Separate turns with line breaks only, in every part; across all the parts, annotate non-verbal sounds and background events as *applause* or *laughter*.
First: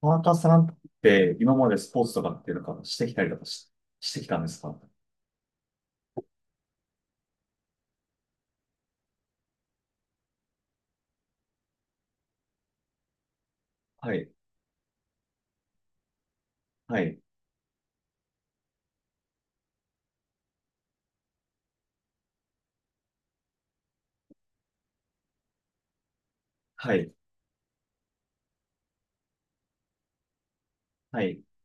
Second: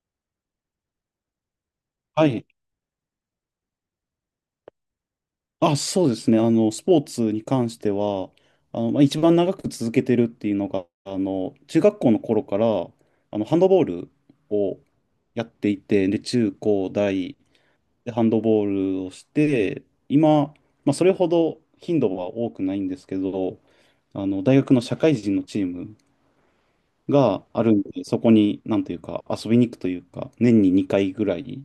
田中さんって今までスポーツと
は
かっ
い。
ていうのかしてきたりとかし、してきたんですか？
あ、そうですね。スポーツに関しては、まあ、一番長く続けてるっていうのが、中学校の頃から、ハンドボール
はい、
をやっていて、で、中高
はい、
大でハンドボールをして、今、まあ、それほど頻度は多くないんですけど、大学の社会人のチーム
はい、
があるんで、そこに、なんというか、遊びに行くというか、年に2回
は
ぐら
い。
い、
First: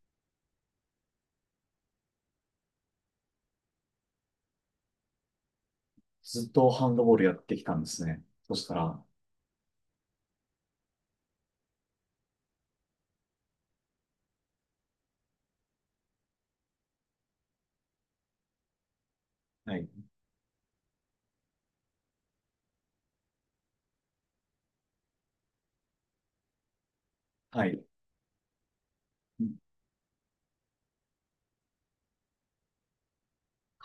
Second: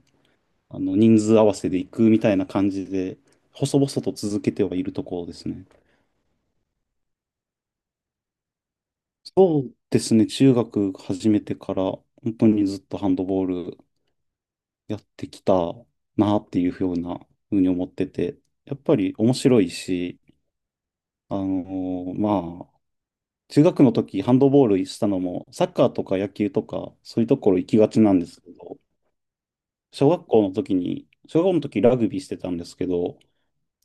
人数合わせで行くみたいな感じで、細々と続けてはいるところですね。
ずっとハンドボールやってきたんですね。そしたら、
そうですね、中学始めてから、本当にずっとハンドボールやってきたなっていうふうに思ってて、やっぱり面白い
はい、
し、あのまあ、中学の時ハンドボールしたのも、サッカーとか野球とか、そういうところ
は
行き
い、
がちなんですけど、
うん、
小学校の時ラグビーしてたんですけど、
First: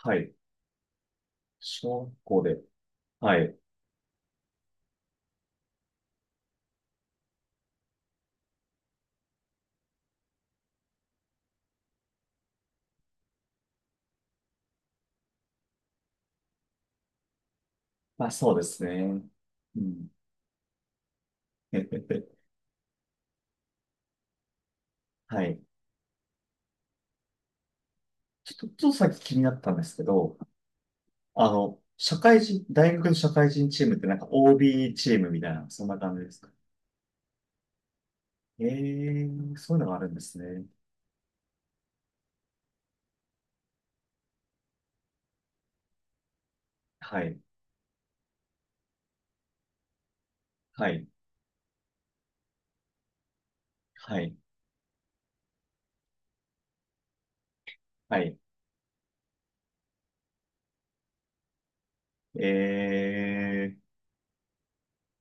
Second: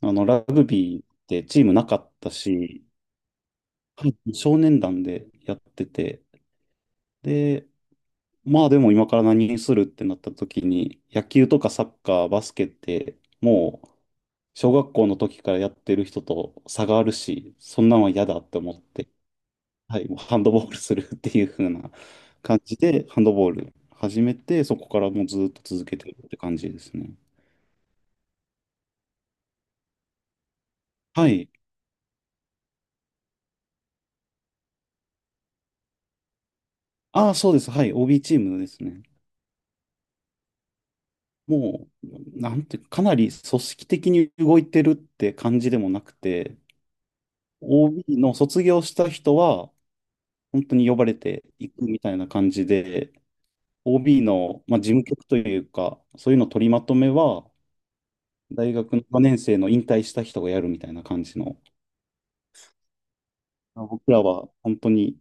い。
ラグビーってチーム
小
なかっ
学
た
校で、
し、
はい。
はい、少年団でやってて、で、まあでも今から何にするってなった時に、野球とかサッカー、バスケって、もう小学校の時からやってる人と差があるし、そんなんは嫌
まあ、
だっ
そう
て
で
思っ
す
て、
ね。う
はい、
ん。
もうハンドボールするっていう風な
*laughs*
感じで、ハンドボール始めて、そこからもう
は
ずっ
い。
と続けてるって感じですね。
ちょっと、ちょっとさっき気になったんですけど、
はい。
社会人、大学の社会人チームってなんか OB チームみたいな、そんな感じですか？
ああ、そうです。はい。OB チーム
え
で
え
すね。
ー、そういうのがあるんですね。
もう、なんて、かなり組織的に動いてるって感じでもなくて、
はい、
OB の卒業した人は、本当に
は
呼ば
い、
れていくみたいな感じで、
は
OB
い。
の、まあ、事務局というか、そういうの取りまとめは、
はい、
大学の4年生の引退した人がやるみたいな感じの、
ええ、
僕らは本当に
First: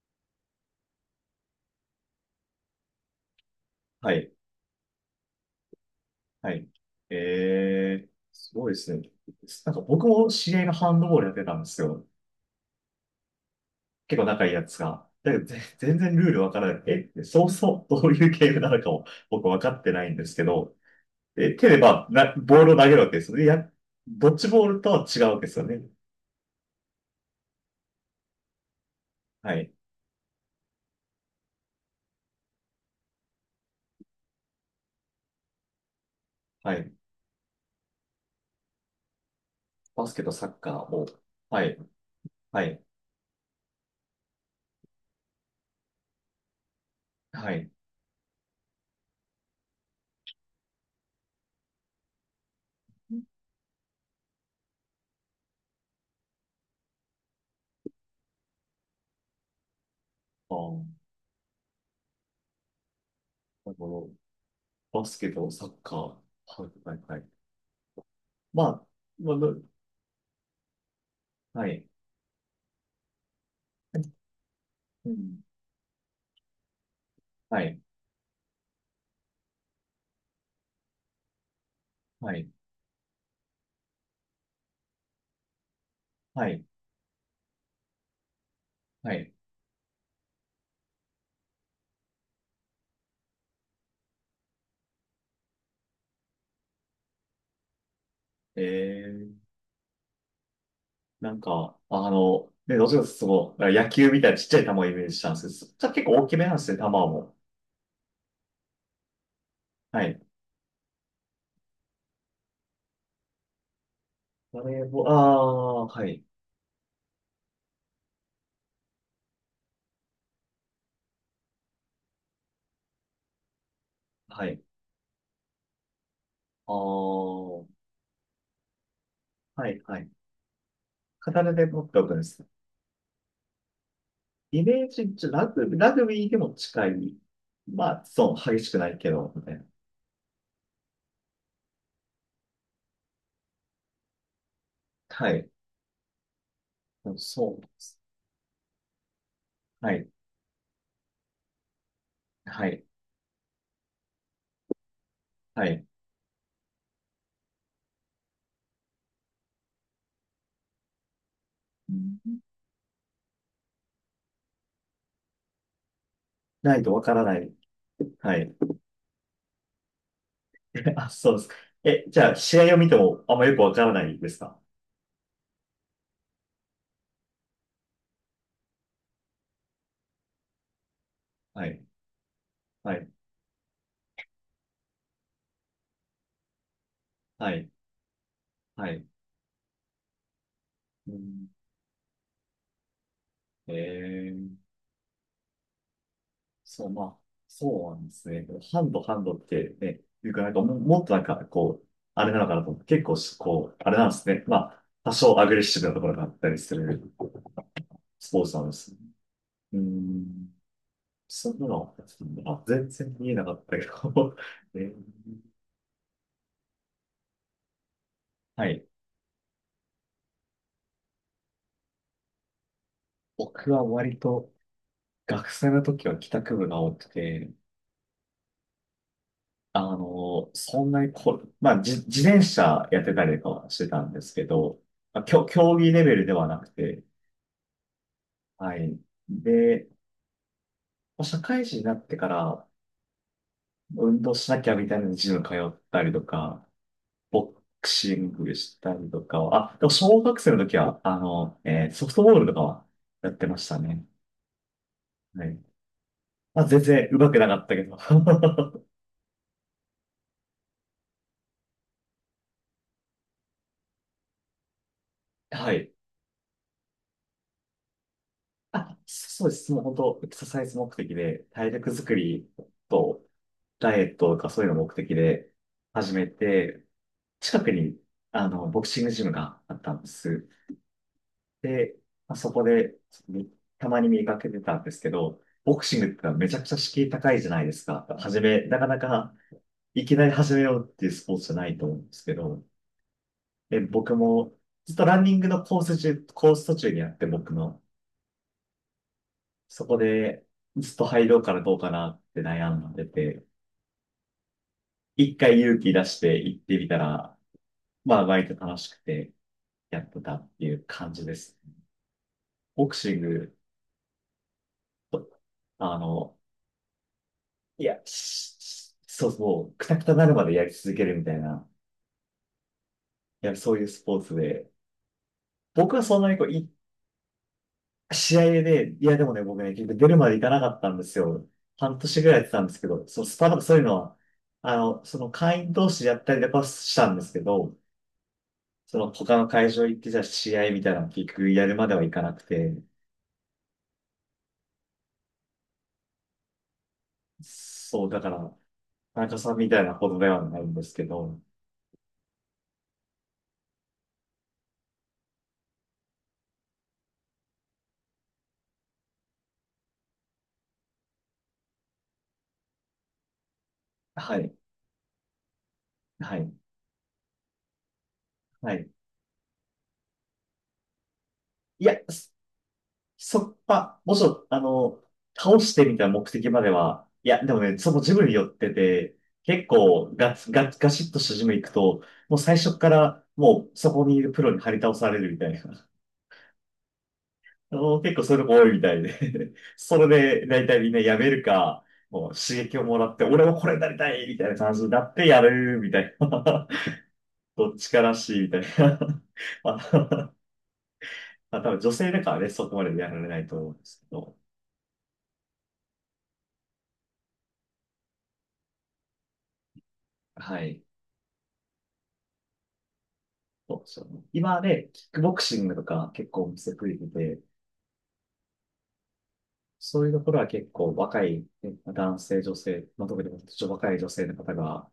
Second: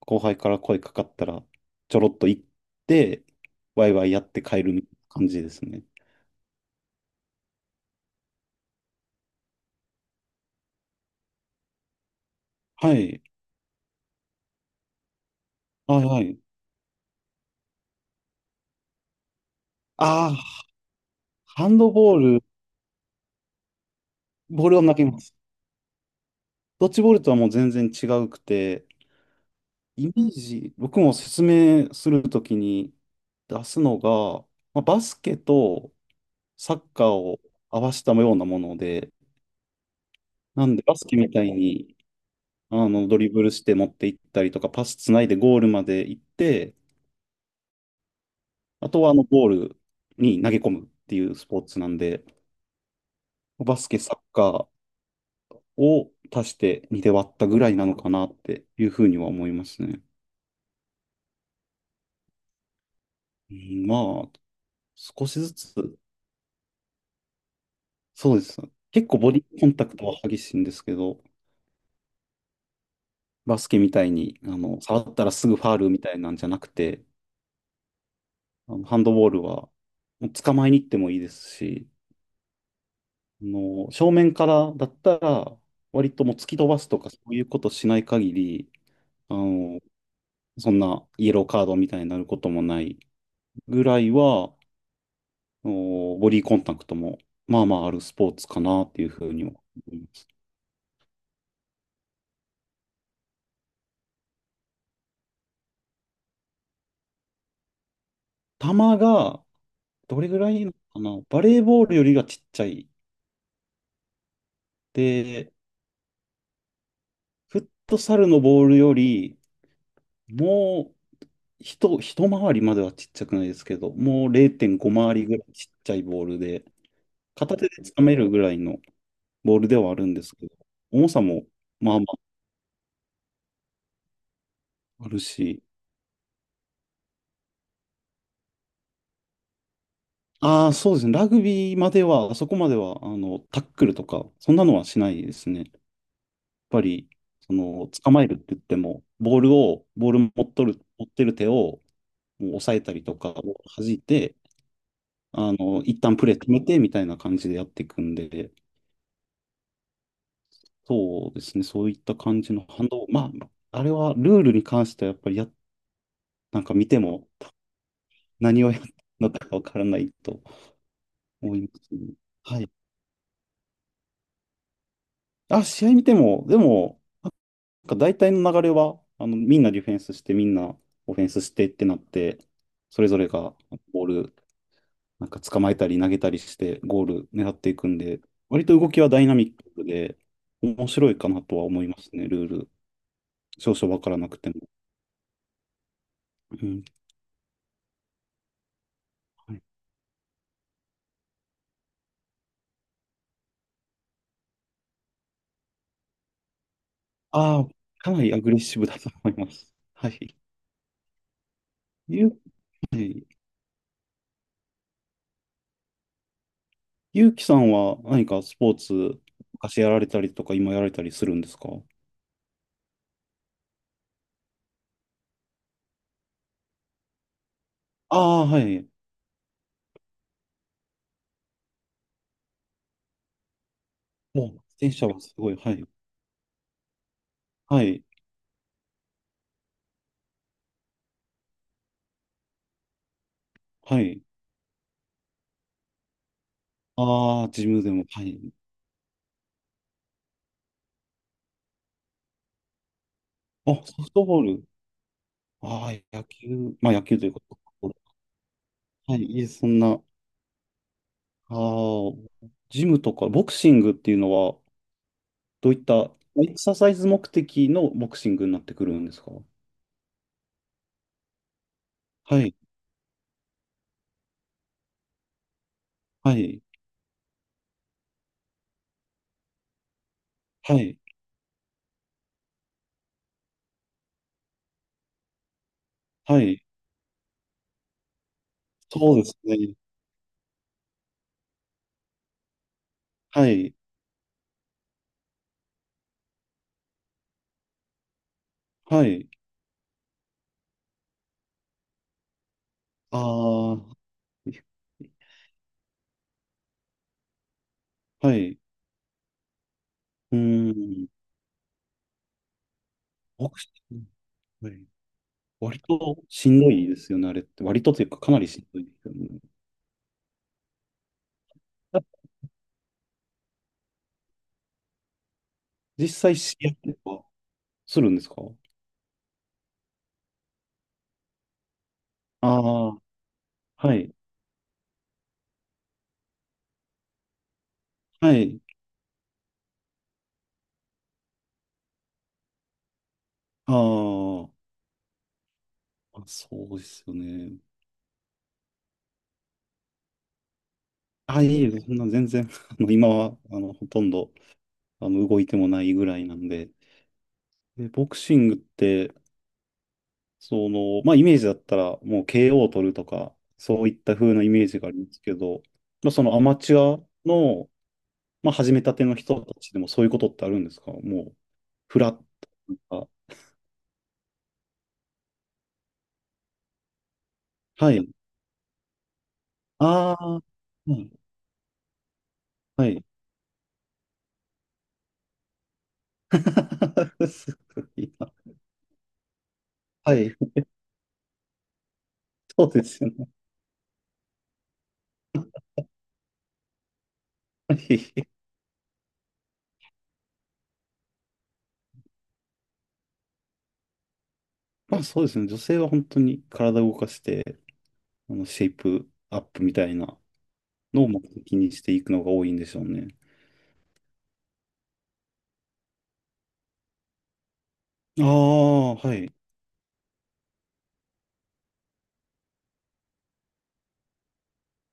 後輩から声かかったら、ちょろっと行って、ワイワイ
は
やっ
い、
て帰るみたいな感じですね。
はい。ええ、すごいですね。なんか僕も知り合いがハンドボールやってたんですよ。
はい。
結構仲いいやつが。だけど、全
はい
然
は
ルー
い。
ルわからなくて、え、そうそう、どういうゲームなのかを僕分かってないんで
あ
すけ
あ、
ど、え、
ハ
手
ン
で
ド
まあ、
ボール、
ボールを投げるわけですよね。いや、ドッジ
ボ
ボ
ー
ー
ル
ル
を
と
投げ
は
ま
違う
す。
わけですよね。
ドッジボールとはもう全然違うくて、
はい、
イメージ、僕も説明するときに出すのが、まあ、バスケと
は
サッ
い。
カーを合わせたようなもので、
バスケとサッ
なん
カ
で
ー
バ
を。
スケみたい
はい、
に
はい、
ドリブルして持っていったりとか、パスつないでゴールまで行って、
はい。
あとはゴールに投げ込むっていうスポーツなんで、バスケ、サッカーを足して2で割ったぐらいなのかなっていうふうには思いますね。
ああ、
う
なる
ん
ほ
まあ、
ど。バス
少
ケ
し
と
ず
サッカー。
つ。
はい、はい、はい。
そうです。
まあ、
結構ボ
まあ、
ディコンタクトは激しいんですけど、
はい。
バスケみたいに、触
う
ったら
ん。
すぐファールみたいなんじゃなくて、
はい、
ハンドボールは、もう捕まえに行ってもいいですし、
はい、
正面からだったら、割ともう突
は
き
い、
飛ばすとかそういうことしない限り、
はい。
あの、そんなイエローカードみたいになることもないぐらいは、ボディコンタクトも、まあまああるスポーツか
え
なっていうふう
ー、
には思います。
なんか、ね、どちらかというとその、野球みたいなちっちゃい球をイメージしたんですけど、そじゃあ結構大きめなんですね、球も。
球が、
はい。
どれぐらいなのかなバレーボールよりがちっちゃい
バレーボール、あ
で、
ー、はい、
フットサルのボールより、もう一回りまではちっちゃくないですけど、もう
はい、
0.5回りぐらいちっちゃいボールで、
あ
片
ー、
手でつかめるぐらいのボール
は
で
い、
はあ
は
る
い。
んですけど、重さも
片で持っ
ま
て
あま
おくんです。イメー
ああ
ジ、
る
ラ
し、
グビー、ラグビーでも近い。まあ、そう、激しくないけど、みたいな。
ああ、そうですね、ラグビーまでは、あそこまでは、タックルとか、そんなのはしない
は
で
い。
すね。やっぱり、
そうです。
捕まえるって言っても、ボールを、
はい、
ボール持っとる、持ってる手を、もう押
は
さえ
い、
たりとか、弾いて、
はい。
一旦プレー止めてみたいな感じでやっていくんで、そうですね、そう
う
いった
ん、
感じの反動、まあ、あれはルールに関してはやっぱり、なんか
ない
見
と
て
わから
も
ない。はい。
何をやったのかわからないと
*laughs* あ、そうですか。
思います
え、
ね。
じゃあ、
はい。
試合を見てもあんまよくわからないですか？
あ、試合見ても、でも、なんか大体の流れは、みんなディフェンスして、みんなオフェンスし
は
てっ
い、
てなって、
は
それ
い、
ぞれがボール、なんか捕まえたり投げたりして、ゴール狙
は
っ
い、
ていくんで、割と
は
動き
い。
はダイナミックで、面白
う
いかな
ん、
とは思いますね、ルール。少
え
々わからなくて
ー、
も。うん、
そう、まあ、そうなんですね。ハンド、ハンドっ
はい、
てね、いうか、なんかも、もっとなんか、こう、あれなのかなと思って、結構し、こう、あれなんですね。まあ、多少アグレッシブなところがあったりする
ああ、かな
ス
りア
ポー
グレ
ツ
ッ
なんで
シブ
す。
だと思います。
う
*laughs* はい。
ん、そんなの、
ゆう、
あ、全
は
然
い、
見えなかったけど、*laughs* えー、
ゆうきさんは何かス
は
ポー
い。
ツ、昔やられたりとか、今やられたりするんですか？
僕は割と学生の時は帰宅部が多くて、
ああ、はい。
そんなにこ、まあ、自転車やってたりとかはしてたんですけ
もう、自
ど、
転車は
まあ、
すごい。は
競
い。
技レベルではなくて、
はい。
はい。で、まあ社会人になってから
は
運
い。
動しなきゃみたいなジム通ったりとか、
ああ、
ボ
ジム
ク
でも。
シ
は
ン
い。
グしたりとかは、あ、でも小学生の時は、ソフトボールとかはやってまし
あ、
た
ソ
ね。
フトボール。
はい。
ああ、野球。
まあ、全
まあ、野
然
球
上
という
手く
こ
なか
と。
ったけど。*laughs*
はい。いえ、そんな。ああ、ジムとか、ボクシングっていうのは、ど
は
ういっ
い。
たエクササイズ目的のボクシングになってくる
あ、
んですか？
そうです。もう本当、エクササイズ目的で、体力作
は
り
い、
と、ダイエットとかそういうの目的で始め
はい、
て、近くに、ボクシングジムがあったんです。
はい、
で、まあそこで、みたまに見かけてたんですけど、ボクシングってのは
は
めちゃ
い、
くちゃ敷居高いじゃないですか。始め、なかな
そうで
か、
すね。
いきなり始めようっていうスポーツじゃないと思うんですけど、
はい、
で、僕も、ずっとランニングのコース中、コース途中にあって僕の、
はい、
そこで、ずっと入ろうかなどうかなって悩んでて、
ああ、
一回勇気出して行ってみたら、まあ、
は
割と
い、
楽しくてやってた
う
っていう
ーん、
感じです。ボクシン
ボ
グ、
クシング、はい、割
あ
と
の、
しんどいですよね、あれって。割
い
と
や、
というか、かなりしんどいですよね。
そうそう、くたくたなるまでやり続けるみたいな、
あ
いや、そういうスポーツで、僕は
実
そんな
際、
にこう、
試合とかするんですか？
試合で、いや、でもね、僕ね、結局出るまでいかなかったんですよ。半年ぐらいやっ
あ
てたんですけ
あー、
ど、そう、そういう
は
の
い、
は、その会員同士でやったりとかはしたんですけど、
はい、
その他の会場行って、じゃあ試合みたいなの結局やるまではいかなくて、
あーあ、そうですよね。
そう、だから、会社さんみたいなほどではないんですけど、
あ、いいえ、そんな全然、*laughs* 今は、ほとんど、動いてもないぐらいなんで、で、ボクシングって、まあイメージだったらもう KO を取るとか、そういった風
は
なイ
い、
メージがありますけど、まあ
は
ア
い、
マチュアの、まあ
は
始め
い。
たての人たちでもそういうことってあるんですか？もう、
いや、
フラットとか。
そまあ、もちろん、倒してみたいな目的までは、いや、でもね、そ
は
の
い。
ジムに寄ってて、結構
あ
ガ
あ、
ツ、ガツ、ガ
う
シ
ん、
ッとしたジム行くと、もう最初
は
か
い。
らもうそこにいるプロに張り倒されるみたいな。
*laughs* すごい
結構
な。
そういうのも多いみたいで *laughs* そ
はい。
れで大体みんなやめるか、もう刺
そう
激を
で
も
す
ら
よ
って、
ね。
俺もこれになりたいみたいな感じになってやるみたいな。*laughs* ど
は
っちから
い。
しいみたいな。*laughs* あ、まあ、多分女性だからね、そこまでやられないと思うんですけど、
まあそうですね。女性は本当に体を動かして、シェイプアップみたいな
はい。
のを目的にしていくのが多いんでしょうね。
そうそう。今ね、キックボクシングとか結構お店増えてて、
ああ、はい。
そういうところは結構若いね男性、女性、まあ、特に若い女性の方が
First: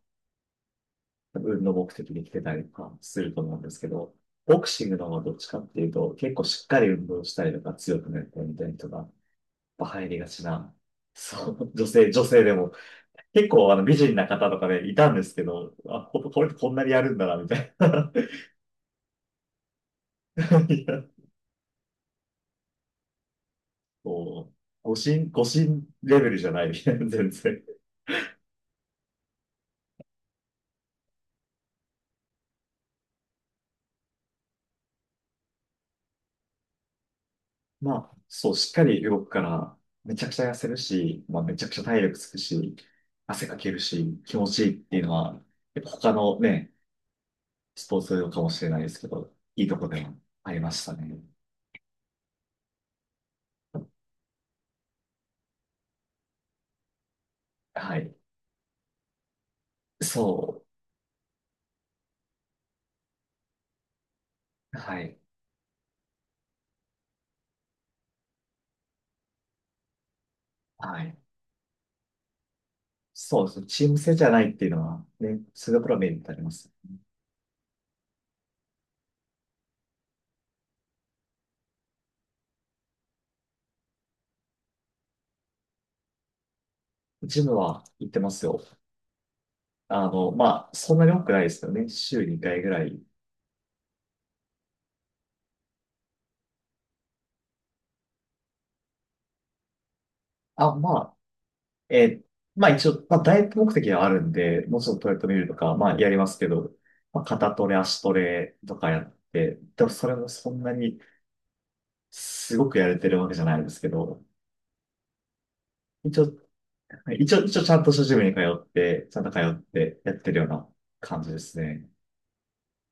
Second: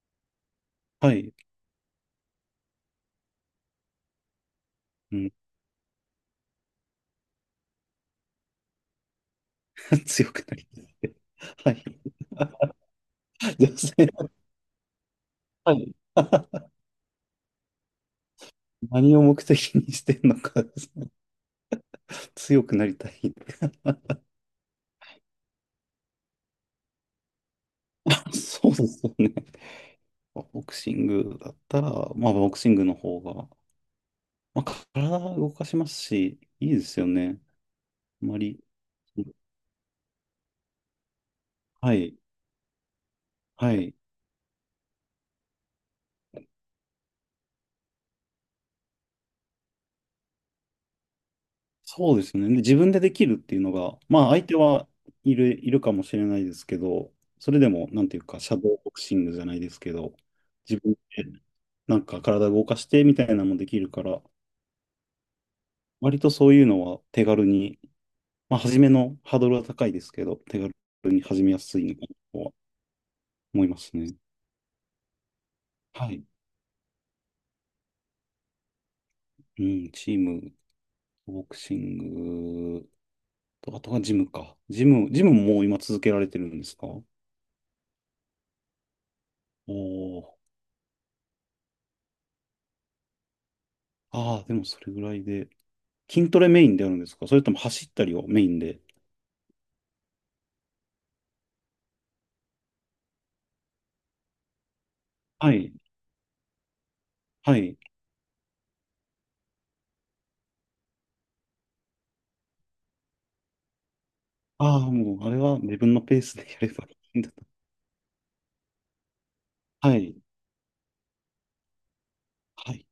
はい。
運動目的で来てたりとかすると思うんですけど、ボクシングの方
う
はど
ん。
っちかっていうと、結構しっかり運動したりとか強くなったりみたいな人がやっぱ
*laughs*
入りが
強く
ち
なり
な、
たいって。
そう、
はい。
女性、女性でも、結
女
構あの美
性、
人な方とかね、いたんですけ
は
ど、
い。
あ、れ
*laughs*
こんなにやるんだな、みたいな。
何を目的にしてんのか
*laughs*
で
い
す
や、
ね、強くなりたいって。
こう、誤信、誤信レベルじゃない、*laughs* 全然。
*laughs* そうですよね。ボクシングだったら、まあ、ボクシングの方が、まあ、体を動かしますし、いいですよね。
まあ、
あんま
そう、
り、
しっかり動くから、めちゃくちゃ痩せるし、まあ、めちゃくちゃ
は
体力
い、
つくし、汗かけ
は
る
い。
し、気持ちいいっていうのは、やっぱ他のね、スポーツかもしれないですけど、いいとこでもありましたね。
そうですね。で自分でできるっていうのが、まあ、相手はいるかもしれないですけど、それでも、
は
なん
い。
ていうか、シャドーボクシングじゃないですけど、
そ
自分でなんか体動かしてみたいなのもできるから、
う。はい。
割とそういうのは手軽に、まあ、初めのハードルは高いですけど、手
は
軽
い。
に始めやすいのかなとは
そうです
思
ね。
いま
チー
す
ム制
ね。
じゃないっていうのは、ね、そういうところはメ
は
リッ
い。
トあります。
うん、チーム、ボクシングと、あとはジムか。ジムももう今続けられてるんですか？お
ジムは行ってますよ。
お
まあ、そんなに多くないですよね。週2回ぐらい、
ー。ああ、でもそれぐらいで。筋トレメインであるんですか？それとも走ったりをメインで。
あ、まあ、えー、まあ一応、まあダイエット目的はあるんで、もうちょっとトレッドミル
は
と
い。
か、まあやりますけど、まあ肩
は
トレ、
い。
足トレとかやって、でもそれもそんなにすごくやれてるわけじゃないですけど、
ああ、もう、あれは自分の
一
ペー
応、
スでやればいいんだと。
一応ちゃんとしたジムに通って、ちゃんと通っ
は
てや
い。
ってるような感じですね。
はい。